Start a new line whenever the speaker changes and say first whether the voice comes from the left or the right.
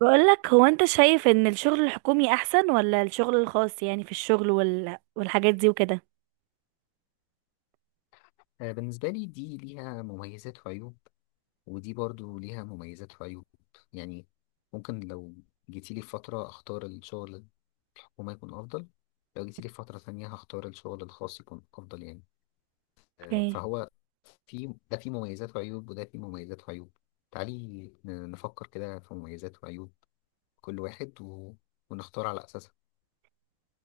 right: بقولك هو انت شايف ان الشغل الحكومي احسن ولا الشغل الخاص؟ يعني في الشغل والحاجات دي وكده.
left: بالنسبة لي دي ليها مميزات وعيوب، ودي برضو ليها مميزات وعيوب. يعني ممكن لو جيتيلي في فترة أختار الشغل الحكومي يكون أفضل، لو جيتيلي في فترة تانية هختار الشغل الخاص يكون أفضل. يعني
right: اوكي.
left: فهو في ده فيه مميزات وعيوب وده فيه مميزات وعيوب. تعالي نفكر كده في مميزات وعيوب كل واحد ونختار على أساسها.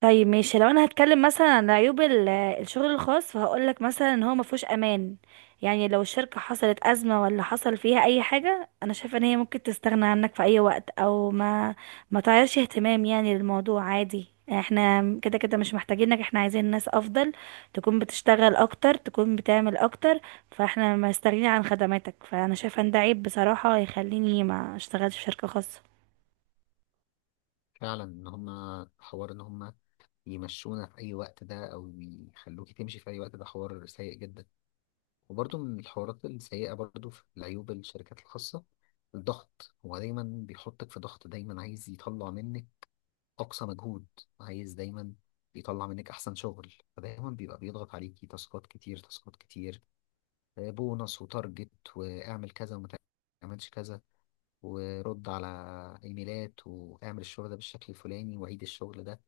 right: طيب ماشي، لو انا هتكلم مثلا عن عيوب الشغل الخاص فهقولك مثلا ان هو مفهوش امان. يعني لو الشركة حصلت ازمة ولا حصل فيها اي حاجة، انا شايفة ان هي ممكن تستغنى عنك في اي وقت، او ما تعيرش اهتمام يعني للموضوع، عادي، احنا كده كده مش محتاجينك، احنا عايزين ناس افضل تكون بتشتغل اكتر، تكون بتعمل اكتر، فاحنا مستغنيين عن خدماتك. فانا شايفة ان ده عيب بصراحة، يخليني ما اشتغلش في شركة خاصة.
left: فعلا إن هما حوار، إن هما يمشونا في أي وقت ده أو يخلوكي تمشي في أي وقت، ده حوار سيء جدا. وبرضه من الحوارات السيئة برضه في العيوب الشركات الخاصة، الضغط. هو دايما بيحطك في ضغط، دايما عايز يطلع منك أقصى مجهود، عايز دايما يطلع منك أحسن شغل. فدايما بيبقى بيضغط عليكي، تاسكات كتير تاسكات كتير، بونص وتارجت، واعمل كذا وما تعملش كذا، ورد على إيميلات، واعمل الشغل ده بالشكل الفلاني وعيد الشغل ده.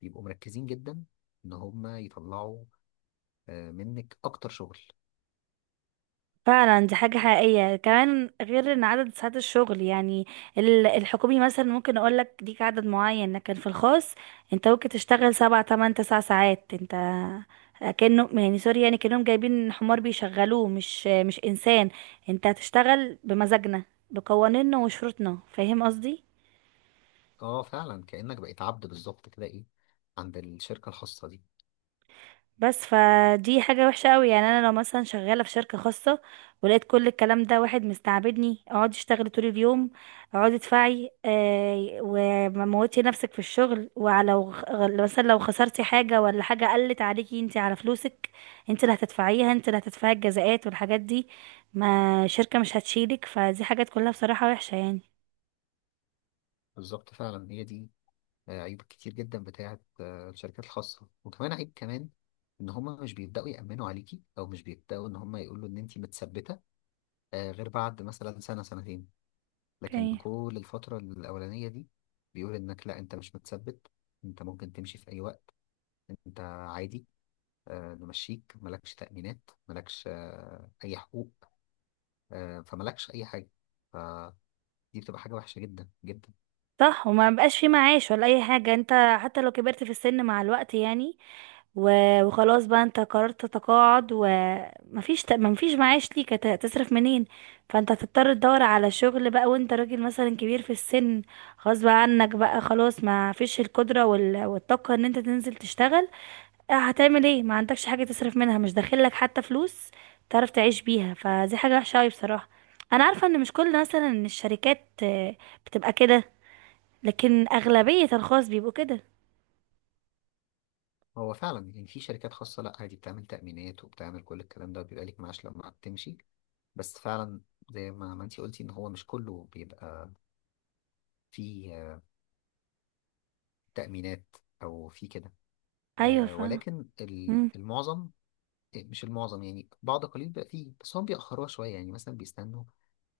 left: بيبقوا مركزين جدا إن هما يطلعوا منك أكتر شغل.
right: فعلا دي حاجة حقيقية، كمان غير ان عدد ساعات الشغل، يعني الحكومي مثلا ممكن اقول لك ليك عدد معين، لكن في الخاص انت ممكن تشتغل 7 8 9 ساعات. انت كأنه يعني، سوري يعني، كأنهم جايبين حمار بيشغلوه مش انسان. انت هتشتغل بمزاجنا، بقوانيننا وشروطنا، فاهم قصدي؟
left: اه فعلا، كأنك بقيت عبد بالظبط كده، ايه، عند الشركة الخاصة دي.
right: بس فدي حاجة وحشة قوي، يعني انا لو مثلا شغالة في شركة خاصة ولقيت كل الكلام ده، واحد مستعبدني، اقعدي اشتغلي طول اليوم، اقعدي ادفعي وموتي نفسك في الشغل، ولو مثلا لو خسرتي حاجة ولا حاجة قلت عليكي، انت على فلوسك، انت اللي هتدفعيها، انت اللي هتدفعي الجزاءات والحاجات دي، ما شركة مش هتشيلك، فدي حاجات كلها بصراحة وحشة يعني.
left: بالظبط، فعلا هي دي عيوب كتير جدا بتاعت الشركات الخاصة. وكمان عيب كمان، ان هما مش بيبدأوا يأمنوا عليكي، او مش بيبدأوا ان هما يقولوا ان انتي متثبتة غير بعد مثلا سنة أو 2 سنين. لكن
right: اوكي.
left: كل الفترة الأولانية دي بيقول انك لا، انت مش متثبت، انت ممكن تمشي في اي وقت، انت عادي نمشيك، ملكش تأمينات، ملكش اي حقوق فملكش اي حاجة. دي بتبقى حاجة وحشة جدا جدا.
right: صح، وما بقاش في معاش ولا اي حاجة. انت حتى لو كبرت في السن مع الوقت يعني وخلاص بقى انت قررت تتقاعد، ومفيش مفيش معاش ليك، هتصرف منين؟ فانت هتضطر تدور على شغل بقى، وانت راجل مثلا كبير في السن، غصب عنك بقى، خلاص ما فيش القدرة والطاقة ان انت تنزل تشتغل. اه، هتعمل ايه؟ ما عندكش حاجة تصرف منها، مش داخلك حتى فلوس تعرف تعيش بيها، فدي حاجة وحشة قوي بصراحة. انا عارفة ان مش كل مثلا الشركات بتبقى كده، لكن اغلبية الخاص بيبقوا كده.
left: هو فعلا يعني في شركات خاصة لا، عادي بتعمل تأمينات وبتعمل كل الكلام ده، بيبقى ليك معاش لما بتمشي. بس فعلا زي ما انتي قلتي ان هو مش كله بيبقى فيه تأمينات او فيه كده
right: ايوه، فاهمة.
left: ولكن
right: مم.
left: المعظم. إيه، مش المعظم يعني، بعض قليل بقى فيه، بس هم بيأخروها شوية، يعني مثلا بيستنوا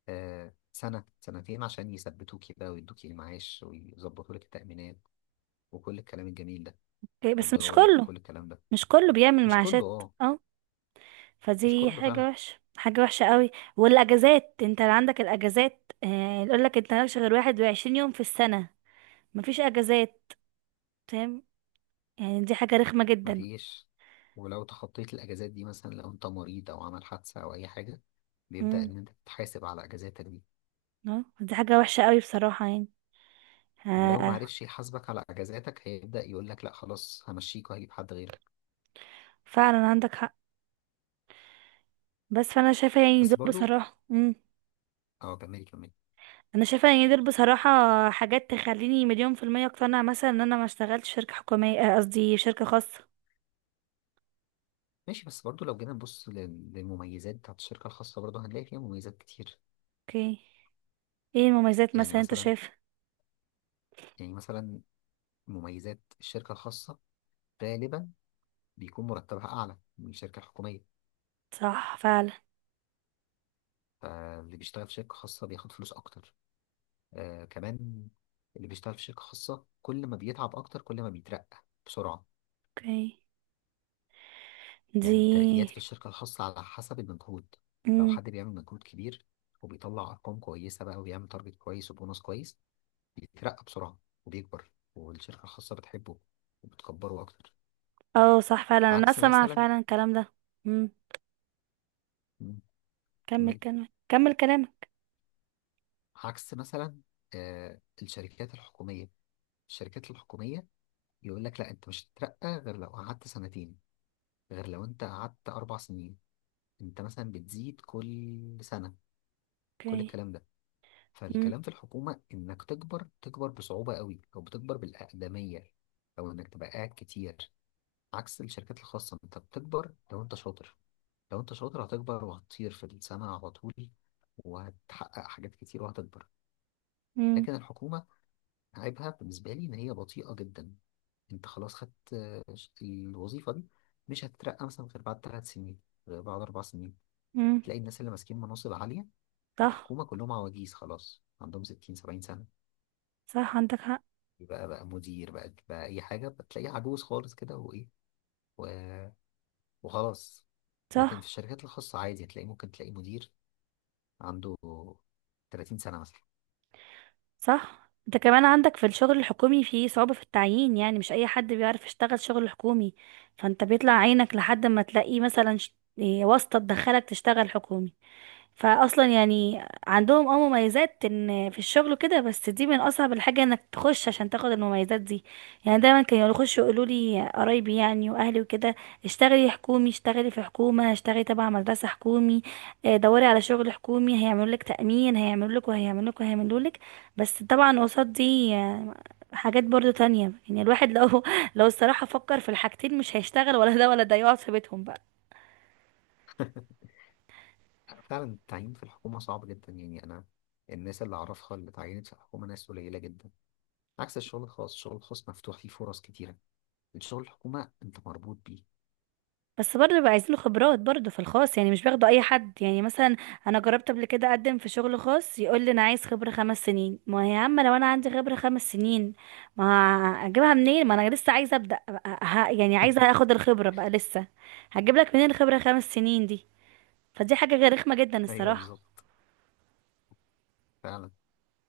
left: سنة أو 2 سنين عشان يثبتوكي بقى ويدوكي المعاش ويظبطوا لك التأمينات وكل الكلام الجميل ده
right: إيه، بس مش
left: والضرايب
right: كله.
left: وكل الكلام ده.
right: مش كله بيعمل
left: مش كله،
right: معاشات.
left: اه،
right: اه.
left: مش
right: فدي
left: كله فعلا.
right: حاجة وحشة، حاجة وحشة قوي. والاجازات، انت اللي عندك الاجازات، يقولك انت مالكش غير 21 يوم في السنة، مفيش اجازات، فاهم؟ يعني دي حاجة رخمة جدا.
left: مفيش. ولو تخطيت الأجازات دي مثلا، لو أنت مريض أو عمل حادثة أو أي حاجة، بيبدأ
right: امم
left: إن أنت تتحاسب على أجازاتك دي.
right: اه، دي حاجة وحشة قوي بصراحة يعني
left: ولو
right: آه
left: معرفش يحاسبك على أجازاتك، هيبدأ يقول لك لأ خلاص، همشيك وهجيب حد غيرك.
right: فعلا عندك حق. بس فانا شايفة يعني
left: بس
right: دول
left: برضو،
right: بصراحة.
left: أه كملي كملي.
right: انا شايفة يعني دول بصراحة حاجات تخليني 1,000,000% اقتنع مثلا ان انا ما اشتغلتش في شركة حكومية، قصدي شركة خاصة.
left: ماشي، بس برضو لو جينا نبص للمميزات بتاعت الشركة الخاصة، برضو هنلاقي فيها مميزات كتير.
right: اوكي، ايه المميزات
left: يعني
right: مثلا انت
left: مثلا،
right: شايفها؟
left: يعني مثلا مميزات الشركة الخاصة غالبا بيكون مرتبها أعلى من الشركة الحكومية،
right: صح فعلا.
left: فاللي بيشتغل في شركة خاصة بياخد فلوس أكتر. آه كمان، اللي بيشتغل في شركة خاصة كل ما بيتعب أكتر كل ما بيترقى بسرعة.
right: اوكي.
left: يعني الترقيات في
right: دي.
left: الشركة الخاصة على حسب المجهود، لو
right: امم
left: حد بيعمل مجهود كبير وبيطلع أرقام كويسة بقى وبيعمل تارجت كويس وبونص كويس بيترقى بسرعة وبيكبر، والشركة الخاصة بتحبه وبتكبره أكتر.
right: اه صح فعلا، انا
left: عكس
right: اسمع
left: مثلا،
right: فعلا الكلام ده. امم.
left: مم،
right: كمل
left: كملي.
right: كلامك، كمل كلامك.
left: عكس مثلا الشركات الحكومية، الشركات الحكومية يقول لك لا أنت مش هتترقى غير لو قعدت 2 سنين، غير لو أنت قعدت 4 سنين، انت مثلا بتزيد كل سنة كل
right: اوكي.
left: الكلام ده.
right: امم.
left: فالكلام في الحكومة انك تكبر تكبر بصعوبة قوي، او بتكبر بالأقدمية، او انك تبقى قاعد كتير. عكس الشركات الخاصة، انت بتكبر لو انت شاطر، لو انت شاطر هتكبر وهتطير في السماء على طول، وهتحقق حاجات كتير وهتكبر.
right: امم.
left: لكن الحكومة، عيبها بالنسبة لي ان هي بطيئة جدا. انت خلاص خدت الوظيفة دي، مش هتترقى مثلا غير بعد 3 سنين، غير بعد 4 سنين.
right: امم.
left: تلاقي الناس اللي ماسكين مناصب عالية
right: صح.
left: الحكومة كلهم عواجيز خلاص، عندهم 60 70 سنة.
right: صح، عندك حق.
left: يبقى بقى مدير، بقى بقى أي حاجة، بتلاقيه عجوز خالص كده، وإيه و... وخلاص. لكن
right: صح.
left: في الشركات الخاصة عادي هتلاقي، ممكن تلاقي مدير عنده 30 سنة مثلا.
right: صح. انت كمان عندك في الشغل الحكومي في صعوبة في التعيين، يعني مش اي حد بيعرف يشتغل شغل حكومي، فانت بيطلع عينك لحد ما تلاقي مثلا ش- إيه، واسطة تدخلك تشتغل حكومي، فاصلا يعني عندهم مميزات ان في الشغل وكده، بس دي من اصعب الحاجه انك تخش عشان تاخد المميزات دي. يعني دايما كانوا يخشوا يقولوا لي قرايبي يعني واهلي وكده، اشتغلي حكومي، اشتغلي في حكومه، اشتغلي تبع مدرسه حكومي، اه، دوري على شغل حكومي، هيعملوا لك تامين، هيعملوا لك وهيعملوا لك وهيعملوا لك. بس طبعا قصاد دي حاجات برضو تانية، يعني الواحد لو لو الصراحه فكر في الحاجتين مش هيشتغل ولا ده ولا ده، يقعد في بيتهم بقى.
left: فعلا التعيين في الحكومة صعب جدا. يعني أنا الناس اللي أعرفها اللي اتعينت في الحكومة ناس قليلة جدا، عكس الشغل الخاص. الشغل الخاص مفتوح فيه فرص كتيرة، الشغل الحكومة أنت مربوط بيه.
right: بس برضه بيبقى عايزين له خبرات برضه في الخاص، يعني مش بياخدوا اي حد، يعني مثلا انا جربت قبل كده اقدم في شغل خاص، يقول لي انا عايز خبره 5 سنين. ما هي، يا عم، لو انا عندي خبره 5 سنين ما اجيبها منين؟ ما انا لسه عايزه ابدا، يعني عايزه اخد الخبره بقى لسه. هجيب لك منين الخبره 5 سنين دي؟ فدي حاجه غير رخمه جدا
left: أيوه
right: الصراحه.
left: بالظبط. فعلا،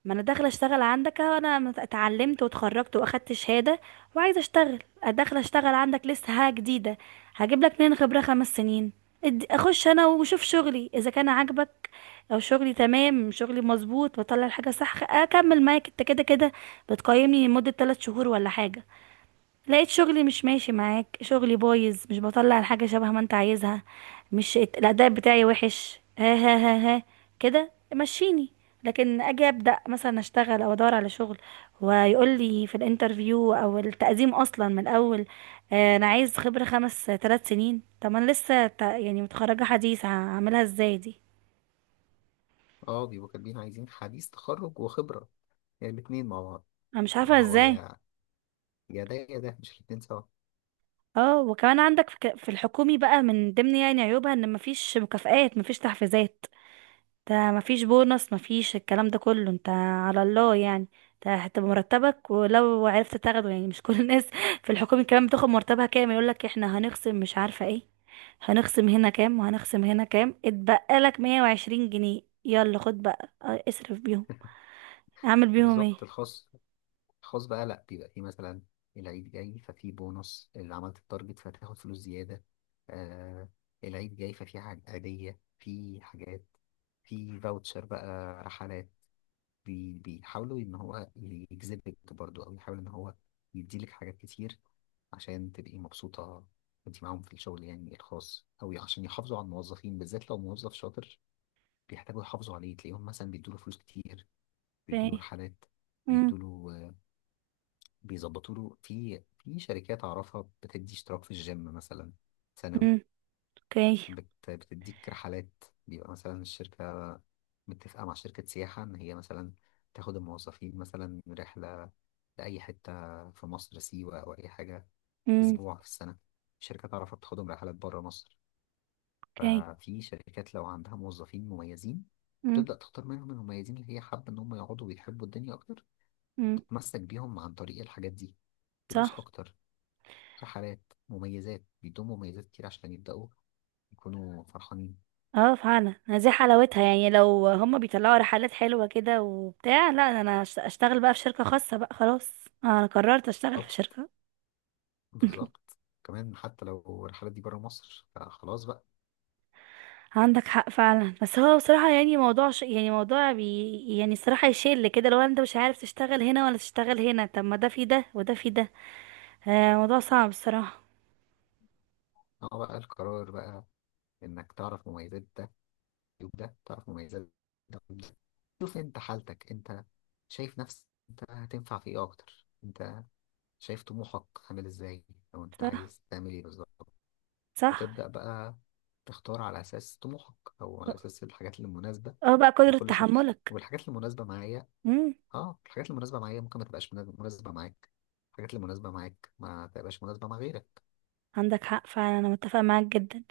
right: ما انا داخله اشتغل عندك أهو، انا اتعلمت واتخرجت واخدت شهاده وعايزه اشتغل، داخله اشتغل عندك لسه حاجه جديده، هجيب لك منين خبره 5 سنين؟ اخش انا واشوف شغلي اذا كان عاجبك، او شغلي تمام، شغلي مظبوط، بطلع الحاجه صح، اكمل معاك انت كده كده. بتقيمني لمده 3 شهور ولا حاجه، لقيت شغلي مش ماشي معاك، شغلي بايظ، مش بطلع الحاجة شبه ما انت عايزها، مش الأداء بتاعي وحش، ها ها ها ها، كده مشيني. لكن اجي ابدا مثلا اشتغل او ادور على شغل، ويقول لي في الانترفيو او التقديم اصلا من الاول، انا عايز خبره 5 3 سنين. طب ما انا لسه يعني متخرجه حديث، هعملها ازاي دي؟
left: أه بيبقوا كاتبين عايزين حديث تخرج وخبرة، يعني الاتنين مع بعض.
right: انا مش عارفه
left: ما هو
right: ازاي.
left: يا ده يا ده، مش الاتنين سوا.
right: اه، وكمان عندك في في الحكومي بقى، من ضمن يعني عيوبها ان مفيش مكافآت، مفيش تحفيزات، ده مفيش بونص، مفيش الكلام ده كله، انت على الله يعني، ده هتبقى مرتبك ولو عرفت تاخده، يعني مش كل الناس في الحكومة كمان بتاخد مرتبها كام، يقولك احنا هنخصم مش عارفة ايه، هنخصم هنا كام وهنخصم هنا كام، اتبقى لك 120 جنيه، يلا خد بقى، اصرف بيهم، اعمل بيهم ايه؟
left: بالظبط، الخاص، بقى لا، بيبقى فيه مثلا العيد جاي ففي بونص، اللي عملت التارجت فتاخد فلوس زيادة. آه العيد جاي ففي حاجة عادية، في حاجات، في فاوتشر بقى، رحلات. بيحاولوا ان هو يجذبك برضو، او يحاول ان هو يديلك حاجات كتير عشان تبقي مبسوطة وانت معاهم في الشغل، يعني الخاص. او عشان يحافظوا على الموظفين، بالذات لو موظف شاطر بيحتاجوا يحافظوا عليه، تلاقيهم مثلا بيدوا له فلوس كتير،
right: في
left: بيدوا له
right: ايه؟
left: رحلات،
right: امم.
left: بيدوا له، بيظبطوا له. في شركات اعرفها بتدي اشتراك في الجيم مثلا سنوي.
right: اوكي.
left: بتديك رحلات، بيبقى مثلا الشركة متفقة مع شركة سياحة ان هي مثلا تاخد الموظفين مثلا رحلة لأي حتة في مصر، سيوة أو أي حاجة،
right: امم.
left: أسبوع في السنة. شركات تعرف تاخدهم رحلات بره مصر.
right: اوكي.
left: ففي شركات لو عندها موظفين مميزين،
right: امم.
left: تبدأ تختار منهم المميزين اللي هي حابة إن هم يقعدوا ويحبوا الدنيا أكتر،
right: امم.
left: تتمسك بيهم عن طريق الحاجات دي، فلوس
right: صح.
left: أكتر، رحلات، مميزات، بيدوم مميزات كتير عشان يبدأوا يكونوا فرحانين.
right: اه فعلا، دي حلاوتها، يعني لو هما بيطلعوا رحلات حلوة كده وبتاع، لا انا اشتغل بقى في شركة خاصة بقى خلاص، انا قررت اشتغل في
left: طب
right: شركة.
left: بالظبط، كمان حتى لو الرحلات دي بره مصر فخلاص بقى.
right: عندك حق فعلا، بس هو بصراحة يعني موضوع يعني موضوع يعني الصراحة يشل كده، لو انت مش عارف تشتغل هنا ولا تشتغل هنا، طب ما ده في ده وده في ده، موضوع صعب الصراحة.
left: اه بقى القرار بقى، إنك تعرف مميزات ده عيوب ده، تعرف مميزات ده عيوب ده، شوف أنت حالتك أنت، شايف نفسك أنت هتنفع في إيه أكتر، أنت شايف طموحك عامل إزاي، أو أنت
right: صح.
left: عايز تعمل إيه بالظبط.
right: صح.
left: وتبدأ بقى تختار على أساس طموحك، أو على أساس الحاجات المناسبة
right: اه بقى قدرة
left: لكل شخص.
right: تحملك.
left: والحاجات المناسبة معايا،
right: مم.
left: اه الحاجات المناسبة معايا ممكن ما تبقاش مناسبة معاك، الحاجات المناسبة معاك ما تبقاش مناسبة مع غيرك.
right: عندك حق فعلا، انا متفقه معاك جدا،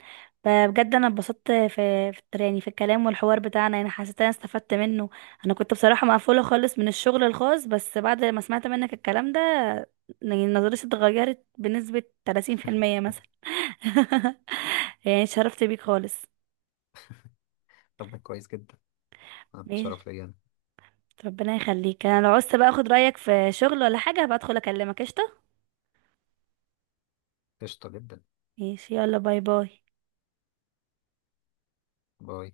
right: بجد انا اتبسطت في يعني في الكلام والحوار بتاعنا، انا حسيت انا استفدت منه. انا كنت بصراحه مقفوله خالص من الشغل الخاص، بس بعد ما سمعت منك الكلام ده، يعني نظرتي اتغيرت بنسبه 30% مثلا. يعني اتشرفت بيك خالص.
left: طب ده كويس جدا، أنا
right: ماشي،
left: متشرف ليا أنا.
right: ربنا يخليك. انا لو عوزت بقى اخد رايك في شغل ولا حاجه هبقى ادخل اكلمك، قشطه.
left: قشطة جدا.
right: ماشي، يلا، باي باي.
left: باي.